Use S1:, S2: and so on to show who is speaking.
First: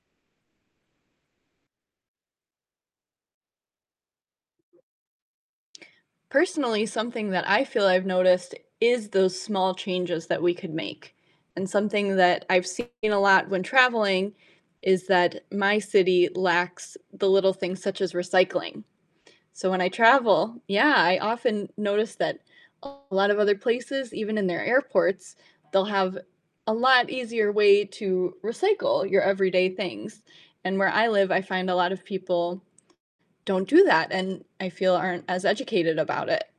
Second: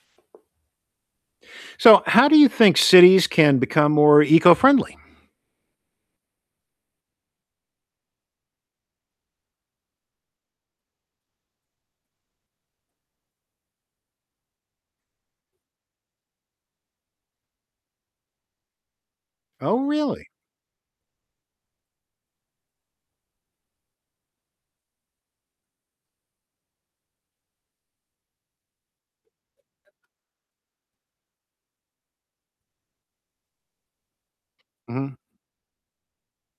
S1: So how do you think cities can become more eco-friendly?
S2: Personally, something that I feel I've noticed is those small changes that we could make, and something that I've seen a lot when traveling is that my city lacks the little things such as recycling, so
S1: Oh,
S2: when I
S1: really?
S2: travel yeah, I oftern notice that a lotta other places, even in their airports, they'll have a lot easier way to recycle your everyday things, and where I live, I find a lot of people don't do that, and I feel
S1: Mhm.
S2: aren't as educated about it.